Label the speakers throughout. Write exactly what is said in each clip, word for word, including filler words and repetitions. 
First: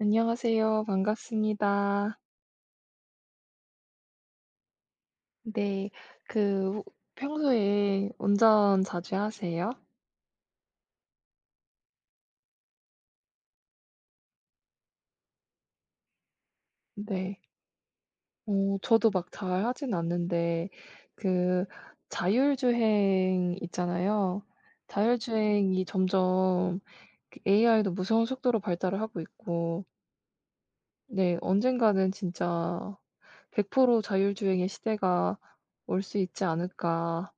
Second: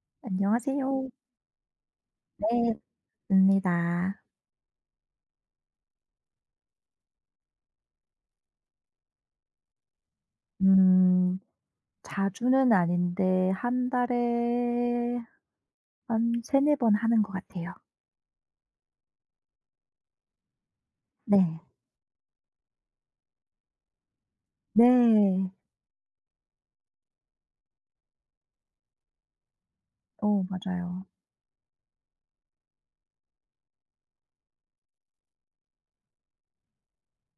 Speaker 1: 안녕하세요.
Speaker 2: 안녕하세요.
Speaker 1: 반갑습니다.
Speaker 2: 네, 입니다.
Speaker 1: 네. 그 혹 평소에 운전 자주 하세요?
Speaker 2: 음 자주는 아닌데 한 달에 한 세네 번 하는 것
Speaker 1: 네.
Speaker 2: 같아요.
Speaker 1: 어 저도 막 잘 하진 않는데
Speaker 2: 네.
Speaker 1: 그 자율주행 있잖아요.
Speaker 2: 네.
Speaker 1: 자율주행이 점점 그 에이아이도 무서운 속도로 발달을 하고 있고
Speaker 2: 어 맞아요.
Speaker 1: 네 언젠가는 진짜 '백 퍼센트 자율주행의 시대가 올 수 있지 않을까.'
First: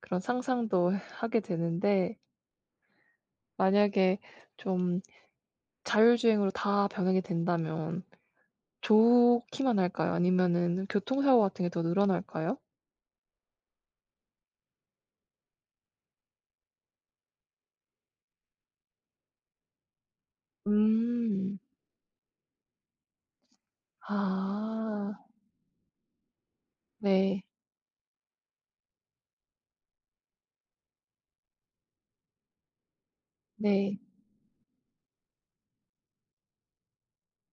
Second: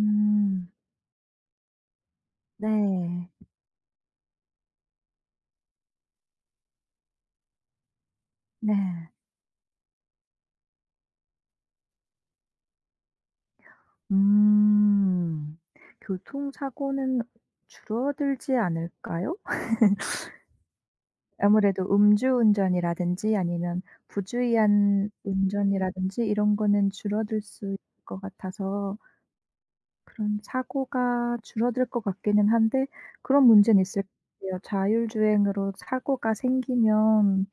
Speaker 1: 그런 상상도 하게 되는데
Speaker 2: 네.
Speaker 1: 만약에 좀 자율주행으로 다 병행이 된다면
Speaker 2: 네.
Speaker 1: 좋기만 할까요? 아니면은 교통사고 같은 게 더 늘어날까요?
Speaker 2: 음. 교통사고는 줄어들지 않을까요?
Speaker 1: 음.
Speaker 2: 아무래도 음주운전이라든지 아니면 부주의한
Speaker 1: 아.
Speaker 2: 운전이라든지 이런 거는 줄어들
Speaker 1: 네.
Speaker 2: 수 있을 것 같아서 그런 사고가 줄어들 것 같기는 한데 그런 문제는
Speaker 1: 네.
Speaker 2: 있을 것 같아요. 자율주행으로 사고가 생기면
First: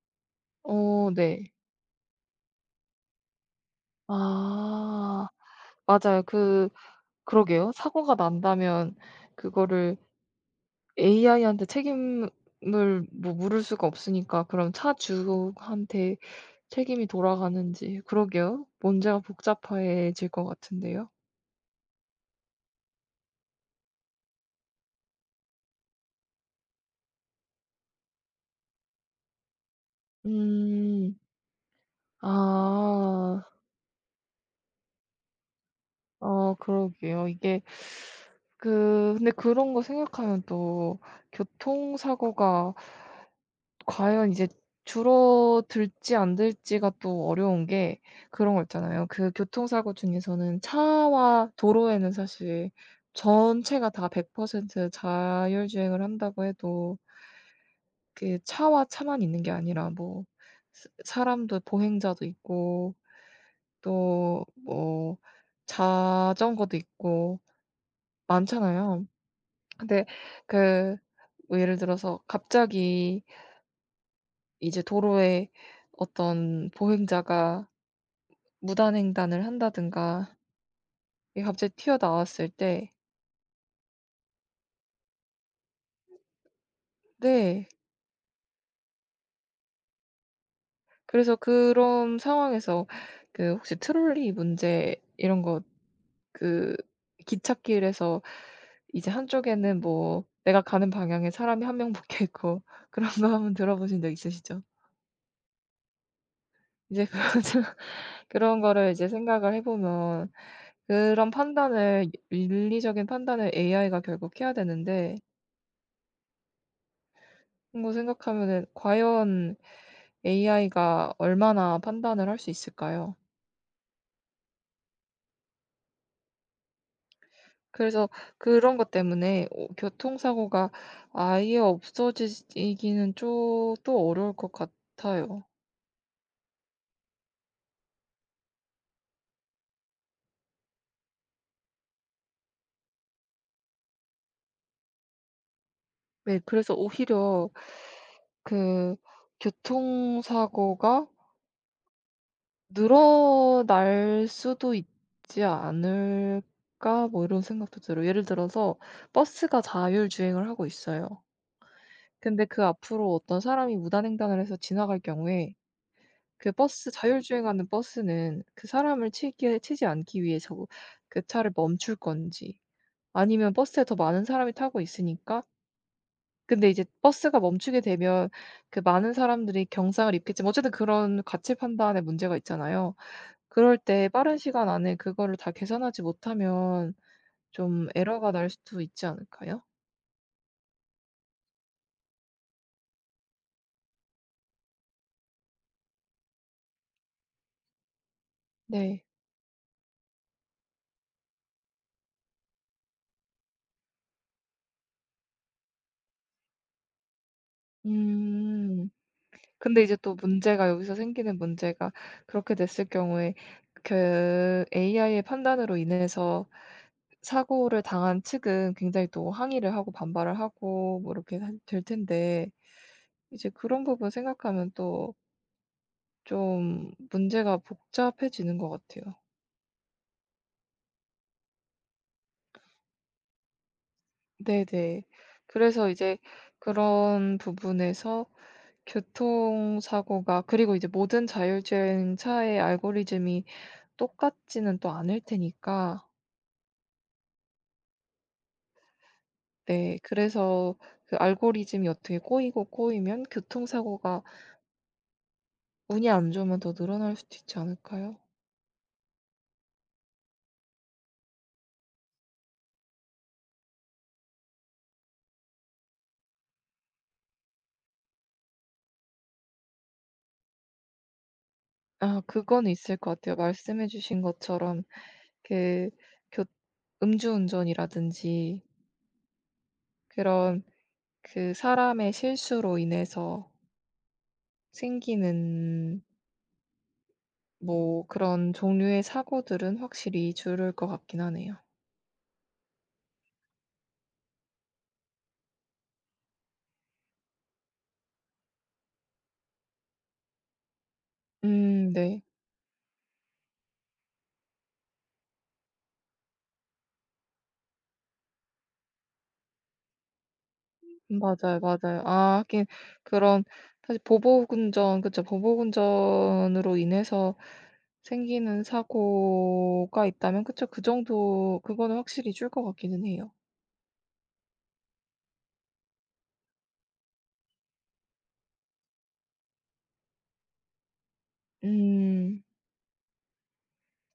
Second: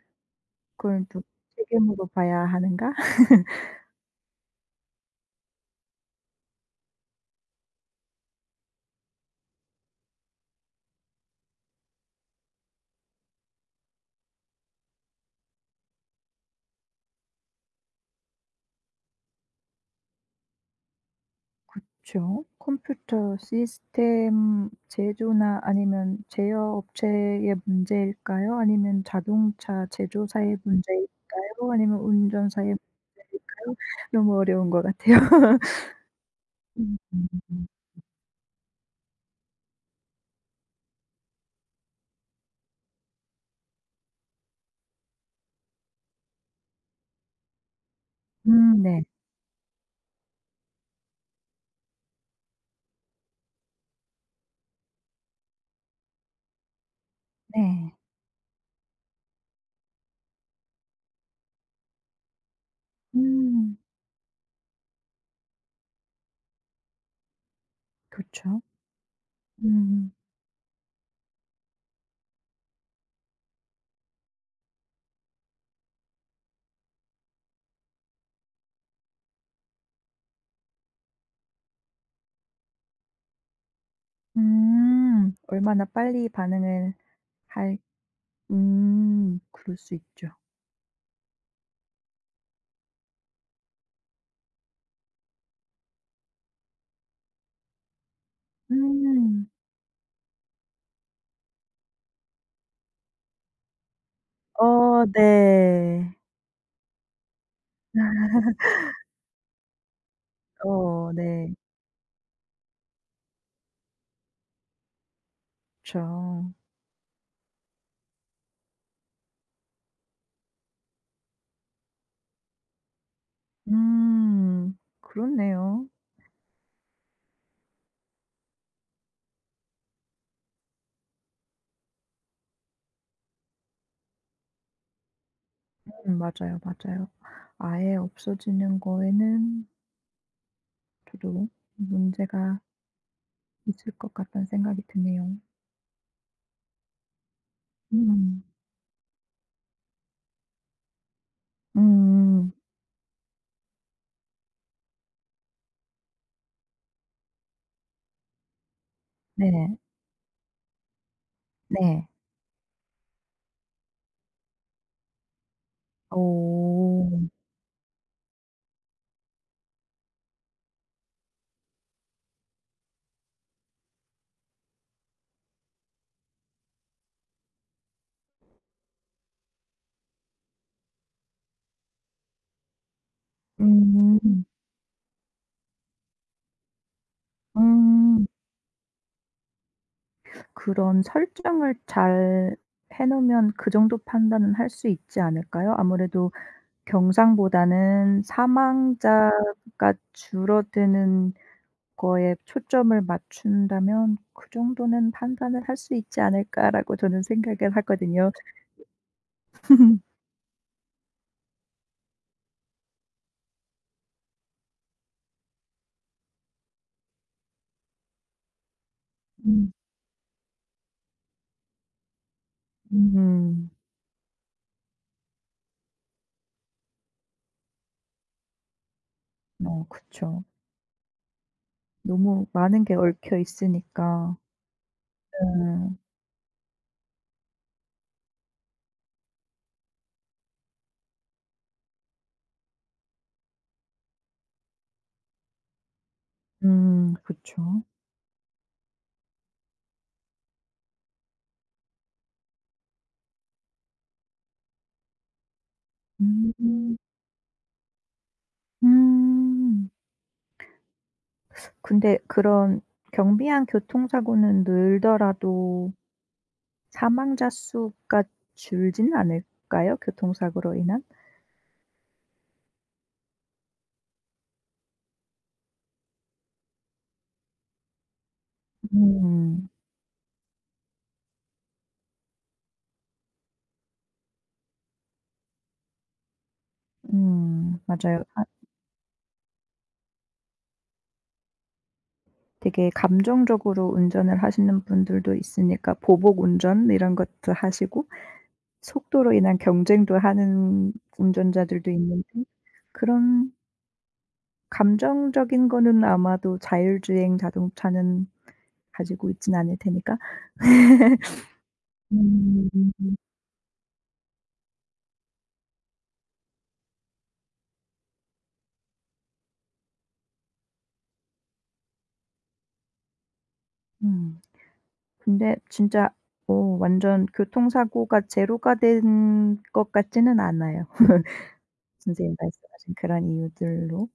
Speaker 2: 그걸
Speaker 1: 어
Speaker 2: 누구
Speaker 1: 네.
Speaker 2: 책임으로 봐야 하는가?
Speaker 1: 아. 맞아요. 그 그러게요. 사고가 난다면 그거를 에이아이한테 책임을 뭐 물을 수가 없으니까 그럼 차 주한테 책임이 돌아가는지 그러게요. 문제가 복잡해질 것 같은데요.
Speaker 2: 그쵸. 컴퓨터 시스템 제조나 아니면 제어 업체의 문제일까요? 아니면 자동차 제조사의
Speaker 1: 음.
Speaker 2: 문제일까요? 아니면 운전사의
Speaker 1: 아.
Speaker 2: 문제일까요? 너무 어려운 것 같아요.
Speaker 1: 어
Speaker 2: 음.
Speaker 1: 그러게요. 이게 그 근데 그런 거 생각하면 또 교통사고가 과연 이제 줄어들지 안 들지가 또 어려운 게 그런 거
Speaker 2: 음 네.
Speaker 1: 있잖아요. 그 교통사고 중에서는 차와 도로에는 사실 전체가 다 백 퍼센트 자율주행을 한다고 해도
Speaker 2: 네.
Speaker 1: 그 차와 차만 있는 게 아니라 뭐 스 사람도 보행자도 있고
Speaker 2: 음.
Speaker 1: 또 뭐 자전거도 있고
Speaker 2: 그죠.
Speaker 1: 많잖아요. 근데
Speaker 2: 음.
Speaker 1: 그뭐 예를 들어서 갑자기 이제 도로에 어떤 보행자가 무단횡단을 한다든가 이게 갑자기 튀어나왔을 때
Speaker 2: 음. 얼마나 빨리 반응을
Speaker 1: 네.
Speaker 2: 할. 음. 그럴 수 있죠.
Speaker 1: 그래서 그런 상황에서 그 혹시 트롤리 문제 이런 거 그 기찻길에서 이제
Speaker 2: 음.
Speaker 1: 한쪽에는 뭐 내가 가는 방향에 사람이 한 명 묶여 있고 그런 거 한번 들어보신 적 있으시죠?
Speaker 2: 어 네.
Speaker 1: 이제 그런 그런 거를 이제 생각을 해 보면
Speaker 2: 어
Speaker 1: 그런
Speaker 2: 네.
Speaker 1: 판단을 윤리적인 판단을 에이아이가 결국 해야 되는데
Speaker 2: 그쵸.
Speaker 1: 그런 거 생각하면은 과연 에이아이가 얼마나 판단을 할 수 있을까요?
Speaker 2: 음. 그렇네요.
Speaker 1: 그래서 그런 것 때문에 오- 교통사고가 아예 없어지기는 좀 또 어려울 것 같아요.
Speaker 2: 음 맞아요, 맞아요. 아예 없어지는 거에는 저도 문제가 있을 것 같다는 생각이 드네요.
Speaker 1: 네 그래서 오히려
Speaker 2: 음.
Speaker 1: 그 교통사고가
Speaker 2: 음.
Speaker 1: 늘어날 수도 있지 않을까? 뭐 이런 생각도 들어요. 예를 들어서 버스가
Speaker 2: 네.
Speaker 1: 자율주행을 하고 있어요.
Speaker 2: 네.
Speaker 1: 근데 그 앞으로 어떤 사람이 무단횡단을 해서 지나갈 경우에 그 버스
Speaker 2: 어.
Speaker 1: 자율주행하는 버스는 그 사람을 치기 치지 않기 위해서 그 차를 멈출 건지 아니면 버스에 더 많은 사람이 타고 있으니까 근데 이제 버스가 멈추게 되면 그 많은 사람들이 경상을 입겠지만 어쨌든 그런 가치 판단의 문제가 있잖아요. 그럴 때 빠른
Speaker 2: 음.
Speaker 1: 시간 안에 그거를 다 계산하지 못하면 좀
Speaker 2: 음.
Speaker 1: 에러가 날 수도 있지 않을까요?
Speaker 2: 그런 설정을 잘 해 놓으면 그 정도 판단은 할 수 있지 않을까요? 아무래도 경상보다는
Speaker 1: 네.
Speaker 2: 사망자가 줄어드는 거에 초점을 맞춘다면 '그 정도는 판단을 할 수 있지 않을까.'라고 저는 생각을 하거든요.
Speaker 1: 음. 근데 이제 또 문제가 여기서 생기는 문제가 그렇게 됐을 경우에 그 에이아이의 판단으로 인해서 사고를 당한 측은 굉장히 또
Speaker 2: 음.
Speaker 1: 항의를 하고 반발을 하고 뭐 이렇게 한- 될 텐데 이제
Speaker 2: 음.
Speaker 1: 그런 부분 생각하면 또 좀 문제가 복잡해지는 것 같아요.
Speaker 2: 어 그쵸. 너무 많은 게 얽혀 있으니까.
Speaker 1: 네네. 그래서
Speaker 2: 네.
Speaker 1: 이제 그런 부분에서 교통사고가 그리고 이제 모든 자율주행 차의 알고리즘이 똑같지는 또 않을 테니까
Speaker 2: 음 그쵸.
Speaker 1: 네 그래서 그 알고리즘이 어떻게 꼬이고 꼬이면 교통사고가 운이 안 좋으면 더
Speaker 2: 음.
Speaker 1: 늘어날 수도 있지 않을까요?
Speaker 2: 음. 근데 그런 경비한 교통사고는 늘더라도 사망자 수가 줄지는 않을까요? 교통사고로 인한?
Speaker 1: 아 그건 있을 것 같아요. 말씀해 주신 것처럼 그 교 음주운전이라든지
Speaker 2: 음.
Speaker 1: 그런 그 사람의 실수로 인해서 생기는
Speaker 2: 음
Speaker 1: 뭐
Speaker 2: 맞아요. 아
Speaker 1: 그런 종류의 사고들은 확실히 줄을 것 같긴 하네요.
Speaker 2: 되게 감정적으로 운전을 하시는 분들도 있으니까 보복 운전 이런 것도 하시고 속도로 인한 경쟁도 하는 운전자들도
Speaker 1: 음 네.
Speaker 2: 있는데 그런 감정적인 거는 아마도 자율주행 자동차는 가지고 있진 않을 테니까.
Speaker 1: 맞아요, 맞아요. 아 하긴
Speaker 2: 음.
Speaker 1: 그런 사실 보복운전 그쵸. 보복운전으로 인해서 생기는 사고가 있다면 그쵸. 그 정도 그거는 확실히 줄 것 같기는 해요.
Speaker 2: 음. 근데 진짜 어 완전 교통사고가 제로가 된 것 같지는 않아요. 선생님
Speaker 1: 음.
Speaker 2: 말씀하신 그런 이유들로.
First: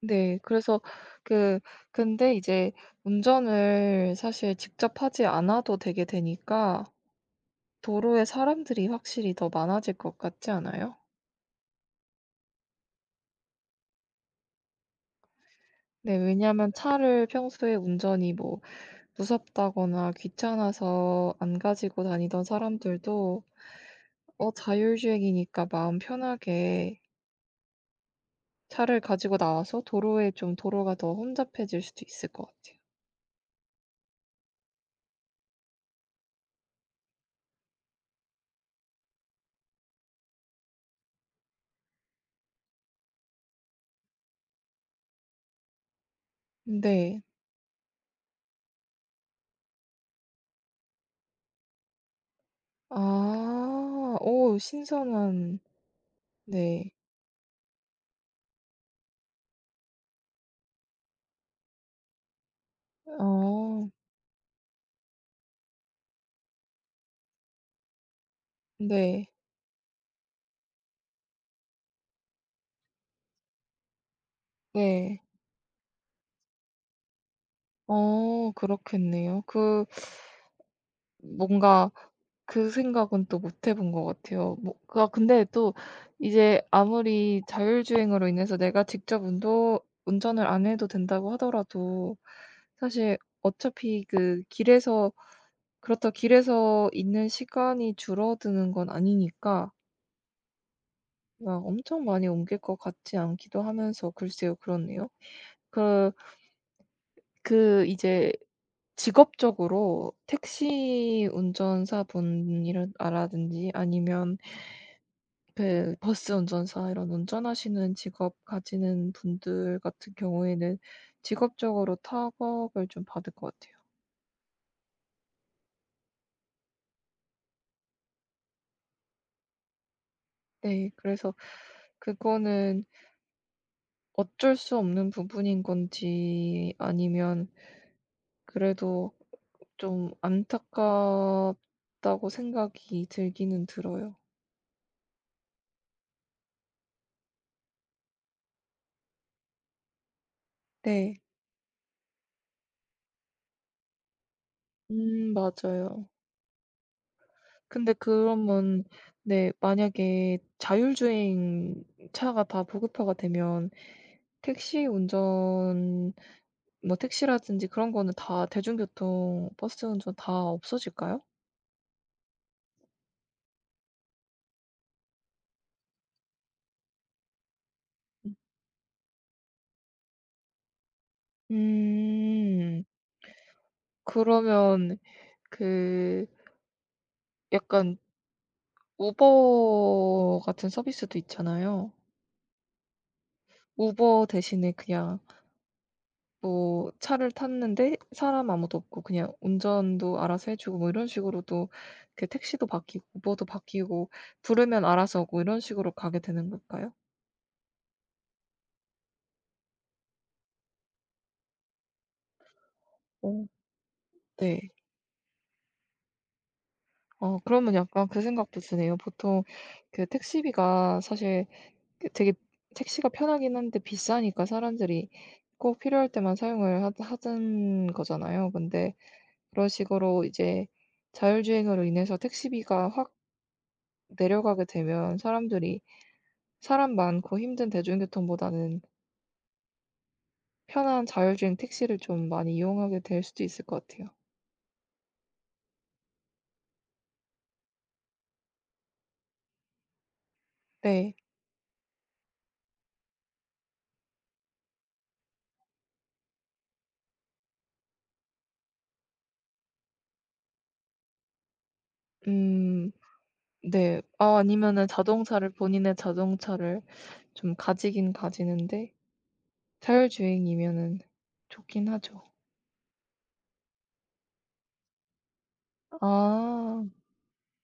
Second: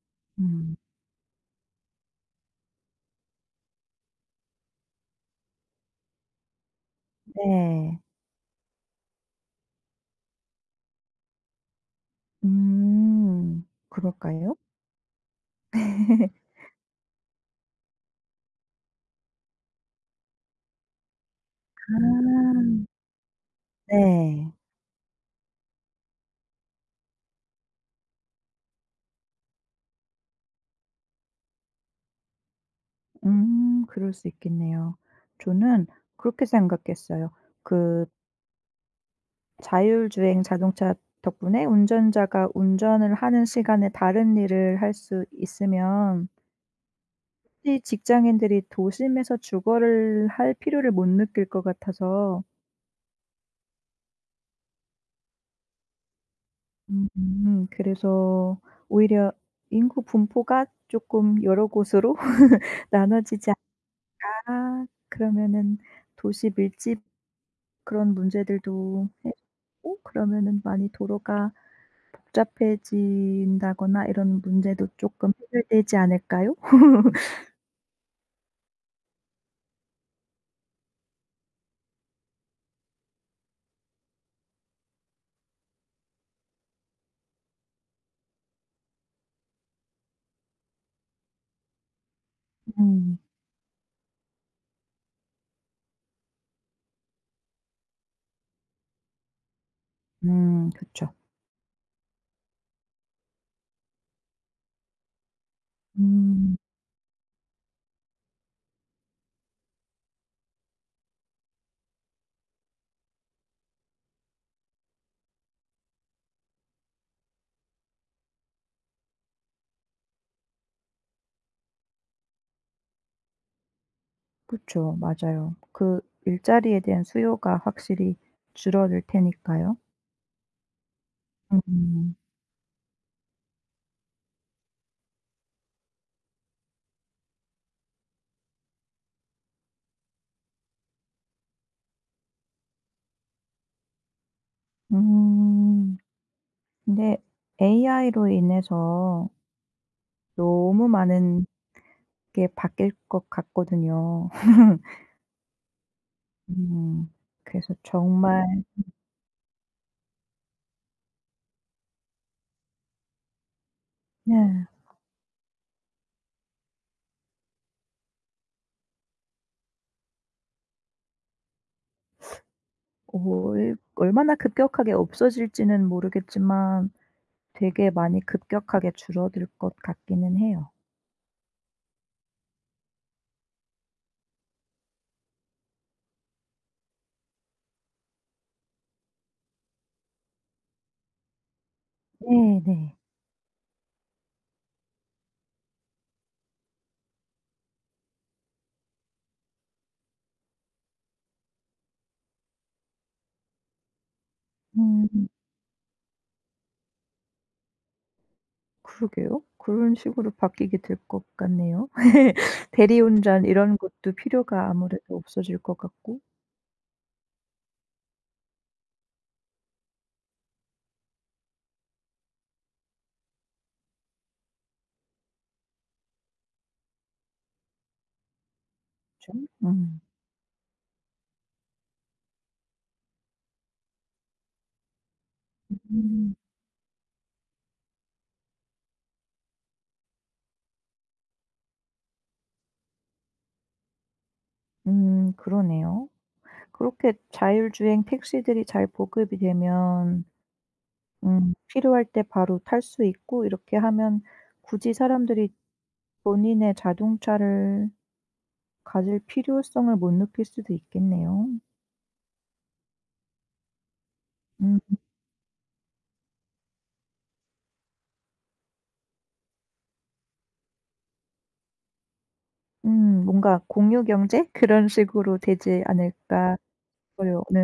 Speaker 1: 네.
Speaker 2: 음.
Speaker 1: 그래서 그 근데 이제 운전을 사실 직접 하지 않아도 되게 되니까
Speaker 2: 네.
Speaker 1: 도로에 사람들이 확실히 더 많아질 것 같지 않아요?
Speaker 2: 음. 그럴까요?
Speaker 1: 네, 왜냐하면 차를 평소에 운전이 뭐 무섭다거나 귀찮아서 안 가지고
Speaker 2: 아.
Speaker 1: 다니던 사람들도 어,
Speaker 2: 네.
Speaker 1: 자율주행이니까 마음 편하게 차를 가지고 나와서 도로에 좀 도로가 더 혼잡해질 수도 있을 것 같아요.
Speaker 2: 음 그럴 수 있겠네요. 저는 그렇게 생각했어요. 그 자율주행 자동차 덕분에 운전자가 운전을 하는 시간에 다른 일을 할 수 있으면
Speaker 1: 네.
Speaker 2: 혹시 직장인들이 도심에서 주거를 할 필요를 못 느낄 것 같아서
Speaker 1: 아, 오, 신선한, 네.
Speaker 2: 음 그래서 오히려 인구 분포가 쪼끔 여러 곳으로 나눠지지
Speaker 1: 어,
Speaker 2: 않아 그러면은 도시 밀집 그런 문제들도
Speaker 1: 네.
Speaker 2: 해소되고 그러면은 많이 도로가 복잡해진다거나 이런 문제도
Speaker 1: 네.
Speaker 2: 쪼끔 해결되지 않을까요?
Speaker 1: 어, 그렇겠네요. 그, 뭔가 그 생각은 또 못해본 것 같아요. 뭐 그- 아 근데 또 이제 아무리 자율주행으로 인해서 내가 직접 운도 운전을 안 해도 된다고 하더라도 사실
Speaker 2: 음.
Speaker 1: 어차피 그 길에서 그렇다 길에서 있는 시간이 줄어드는 건 아니니까
Speaker 2: 음 그쵸.
Speaker 1: 막 엄청 많이 옮길 것 같지 않기도 하면서 글쎄요. 그렇네요. 그
Speaker 2: 음.
Speaker 1: 그 이제 직업적으로 택시 운전사분이 라든지 아니면 그 버스 운전사 이런 운전하시는 직업 가지는 분들 같은 경우에는 직업적으로 타격을 좀 받을 것 같아요.
Speaker 2: 그쵸. 맞아요. 그 일자리에 대한 수요가 확실히 줄어들 테니까요.
Speaker 1: 네. 그래서
Speaker 2: 음.
Speaker 1: 그거는 어쩔 수 없는 부분인 건지 아니면 그래도 좀 안타깝다고 생각이 들기는 들어요.
Speaker 2: 음. 근데 에이아이로 인해서 너무
Speaker 1: 네.
Speaker 2: 많은 게 바뀔 것 같거든요.
Speaker 1: 음 맞아요.
Speaker 2: 음. 그래서
Speaker 1: 근데
Speaker 2: 정말
Speaker 1: 그러면 네 만약에 자율주행 차가 다 보급화가 되면
Speaker 2: 네.
Speaker 1: 택시 운전 뭐 택시라든지 그런 거는 다 대중교통, 버스 운전 다 없어질까요?
Speaker 2: 올 얼마나 급격하게 없어질지는 모르겠지만 되게 많이
Speaker 1: 음.
Speaker 2: 급격하게 줄어들 것 같기는 해요.
Speaker 1: 음. 그러면 그 약간 우버 같은 서비스도 있잖아요.
Speaker 2: 네네.
Speaker 1: 우버 대신에 그냥 뭐 차를 탔는데 사람 아무도 없고 그냥 운전도 알아서 해 주고 뭐 이런 식으로도 그 택시도 바뀌고 우버도 바뀌고 부르면 알아서
Speaker 2: 음.
Speaker 1: 오고 이런 식으로 가게 되는 걸까요?
Speaker 2: 그러게요. 그런 식으로 바뀌게 될 것 같네요. 대리운전
Speaker 1: 오
Speaker 2: 이런 것도
Speaker 1: 네.
Speaker 2: 필요가 아무래도 없어질 것 같고
Speaker 1: 어 그러면 약간 그 생각도 드네요. 보통 그 택시비가 사실 그 되게 택시가 편하긴 한데 비싸니까 사람들이 꼭 필요할 때만 사용을 하 하던 거잖아요. 근데
Speaker 2: 좀
Speaker 1: 그런
Speaker 2: 음.
Speaker 1: 식으로 이제 자율주행으로 인해서 택시비가 확 내려가게 되면 사람들이
Speaker 2: 음.
Speaker 1: 사람 많고 힘든 대중교통보다는 편한 자율주행 택시를 좀 많이 이용하게 될 수도 있을 것 같아요.
Speaker 2: 음 그러네요. 그렇게 자율주행 택시들이 잘 보급이 되면
Speaker 1: 네.
Speaker 2: 음 필요할 때 바로 탈 수 있고 이렇게 하면 굳이 사람들이 본인의 자동차를 가질 필요성을 못 느낄 수도 있겠네요.
Speaker 1: 음 네. 아 아니면은
Speaker 2: 음
Speaker 1: 자동차를 본인의 자동차를 좀 가지긴 가지는데 자율주행이면은 좋긴 하죠.
Speaker 2: 음 뭔가 공유 경제 그런 식으로 되지 않을까
Speaker 1: 아
Speaker 2: 싶어요. 네.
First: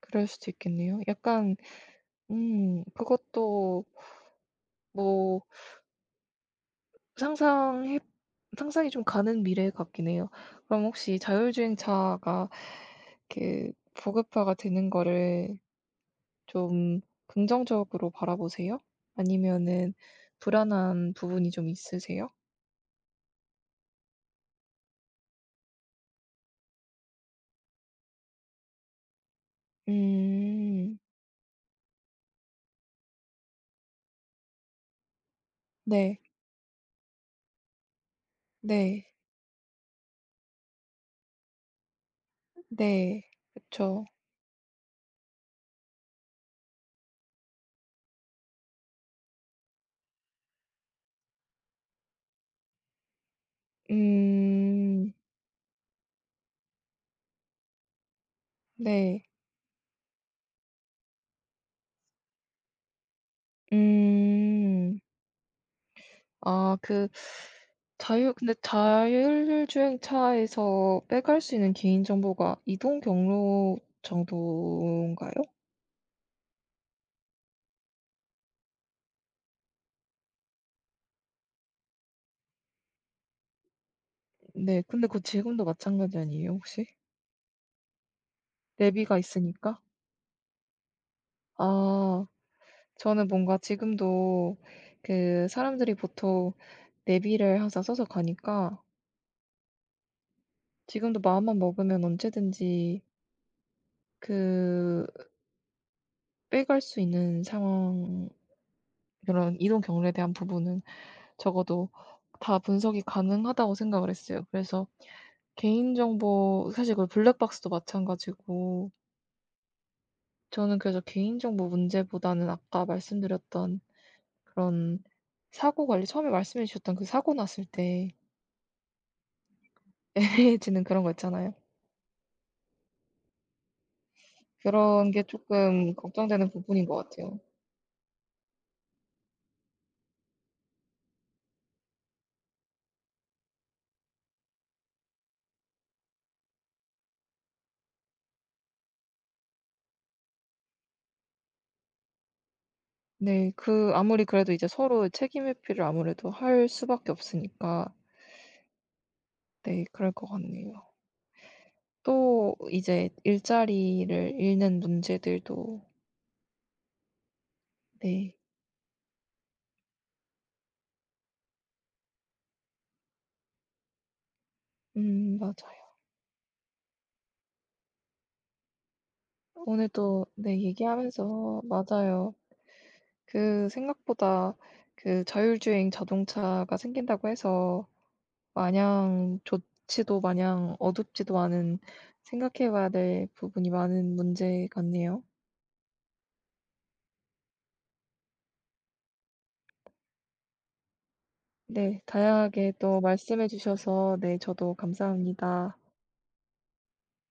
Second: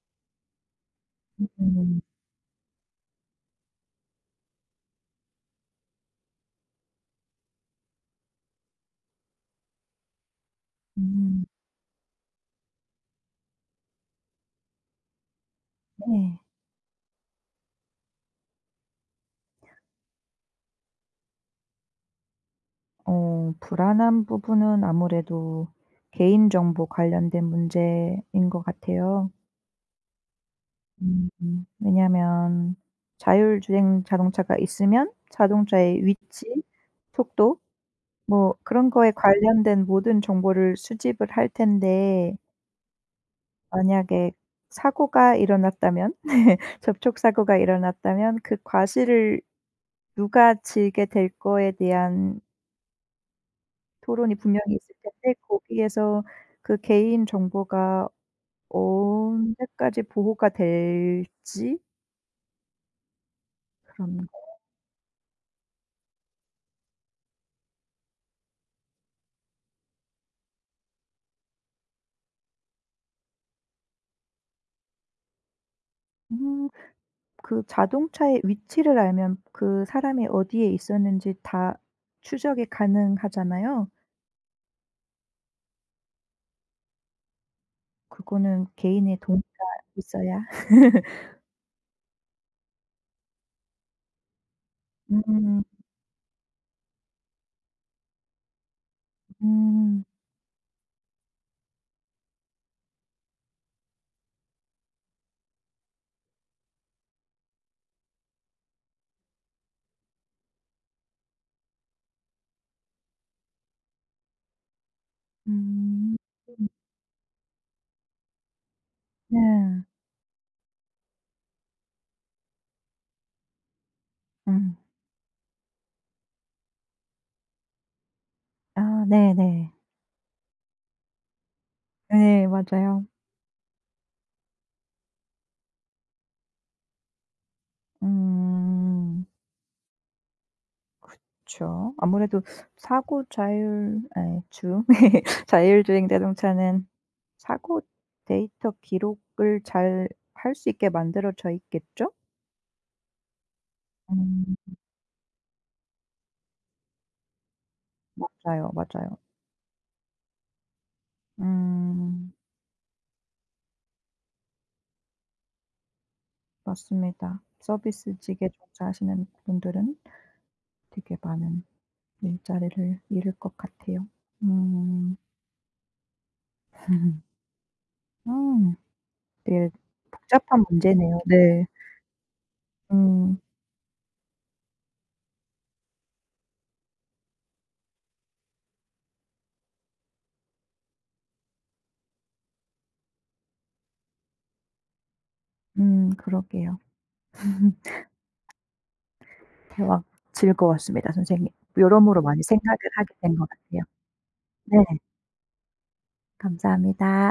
Speaker 1: 그럴 수도 있겠네요. 약간
Speaker 2: 음.
Speaker 1: 음 그것도 뭐 상상해 상상이 좀 가는 미래 같긴 해요. 그럼 혹시
Speaker 2: 음.
Speaker 1: 자율주행차가 그 보급화가 되는 거를
Speaker 2: 네.
Speaker 1: 좀 긍정적으로 바라보세요? 아니면은 불안한 부분이 좀 있으세요?
Speaker 2: 어 불안한 부분은 아무래도 개인정보 관련된 문제인 것 같아요.
Speaker 1: 음.
Speaker 2: 음 음. 왜냐하면 자율주행 자동차가 있으면 자동차의
Speaker 1: 네.
Speaker 2: 위치, 속도 뭐 그런
Speaker 1: 네.
Speaker 2: 거에 관련된 모든 정보를 수집을 할 텐데
Speaker 1: 네. 그쵸.
Speaker 2: 만약에 사고가 일어났다면 접촉 사고가 일어났다면 그 과실을 누가 지게 될 거에 대한 토론이 분명히 있을
Speaker 1: 음.
Speaker 2: 텐데 거기에서 그 개인 정보가
Speaker 1: 네.
Speaker 2: 언제까지 보호가 될지 그런 거.
Speaker 1: 음. 아 그 자율 근데 자율주행차에서 빼갈 수 있는 개인정보가 이동 경로 정도인가요?
Speaker 2: 음 그 자동차의 위치를 알면 그 사람이 어디에 있었는지 다 추적이 가능하잖아요.
Speaker 1: 네. 근데 그 지금도 마찬가지 아니에요 혹시?
Speaker 2: 그거는 개인의
Speaker 1: 내비가
Speaker 2: 동의가
Speaker 1: 있으니까?
Speaker 2: 있어야.
Speaker 1: 아. 저는 뭔가 지금도 그
Speaker 2: 음.
Speaker 1: 사람들이 보통 내비를 항상 써서 가니까
Speaker 2: 음.
Speaker 1: 지금도 마음만 먹으면 언제든지 그 빼갈 수 있는 상황 그런 이동 경로에 대한 부분은 적어도 다 분석이 가능하다고 생각을 했어요. 그래서
Speaker 2: 음.
Speaker 1: 개인정보 사실 그 블랙박스도 마찬가지고
Speaker 2: 네.
Speaker 1: 저는 그래서 개인정보 문제보다는 아까 말씀드렸던
Speaker 2: 음.
Speaker 1: 그런 사고 관리 처음에 말씀해 주셨던 그 사고 났을 때
Speaker 2: 아 네네.
Speaker 1: 애매해지는 그런 거 있잖아요.
Speaker 2: 네 네, 맞아요.
Speaker 1: 그런 게 조금 걱정되는 부분인 것 같아요.
Speaker 2: 음. 그쵸. 아무래도 사고 자율 에, 주 자율주행 자동차는 사고 데이터 기록을 잘 할 수 있게 만들어져 있겠죠?
Speaker 1: 네. 그 아무리 그래도 이제
Speaker 2: 음
Speaker 1: 서로 책임 회피를 아무래도 할 수밖에 없으니까
Speaker 2: 맞아요, 맞아요.
Speaker 1: 네 그럴 것 같네요.
Speaker 2: 음
Speaker 1: 또 이제 일자리를 잃는 문제들도
Speaker 2: 맞습니다.
Speaker 1: 네.
Speaker 2: 서비스직에 종사하시는 분들은 되게 많은 일자리를 잃을 것 같아요. 음.
Speaker 1: 음 맞아요.
Speaker 2: 음. 되게
Speaker 1: 오늘 또 네
Speaker 2: 복잡한 문제네요.
Speaker 1: 얘기하면서
Speaker 2: 네.
Speaker 1: 맞아요.
Speaker 2: 음.
Speaker 1: 그 생각보다 그 자율주행 자동차가 생긴다고 해서 마냥 좋지도 마냥 어둡지도 않은 생각해 봐야 될 부분이 많은 문제 같네요.
Speaker 2: 음 그러게요. 대화 즐거웠습니다 선생님.
Speaker 1: 네.
Speaker 2: 여러모로 많이
Speaker 1: 다양하게
Speaker 2: 생각을
Speaker 1: 또
Speaker 2: 하게 된 것
Speaker 1: 말씀해
Speaker 2: 같아요.
Speaker 1: 주셔서 네 저도
Speaker 2: 네.
Speaker 1: 감사합니다.
Speaker 2: 감사합니다.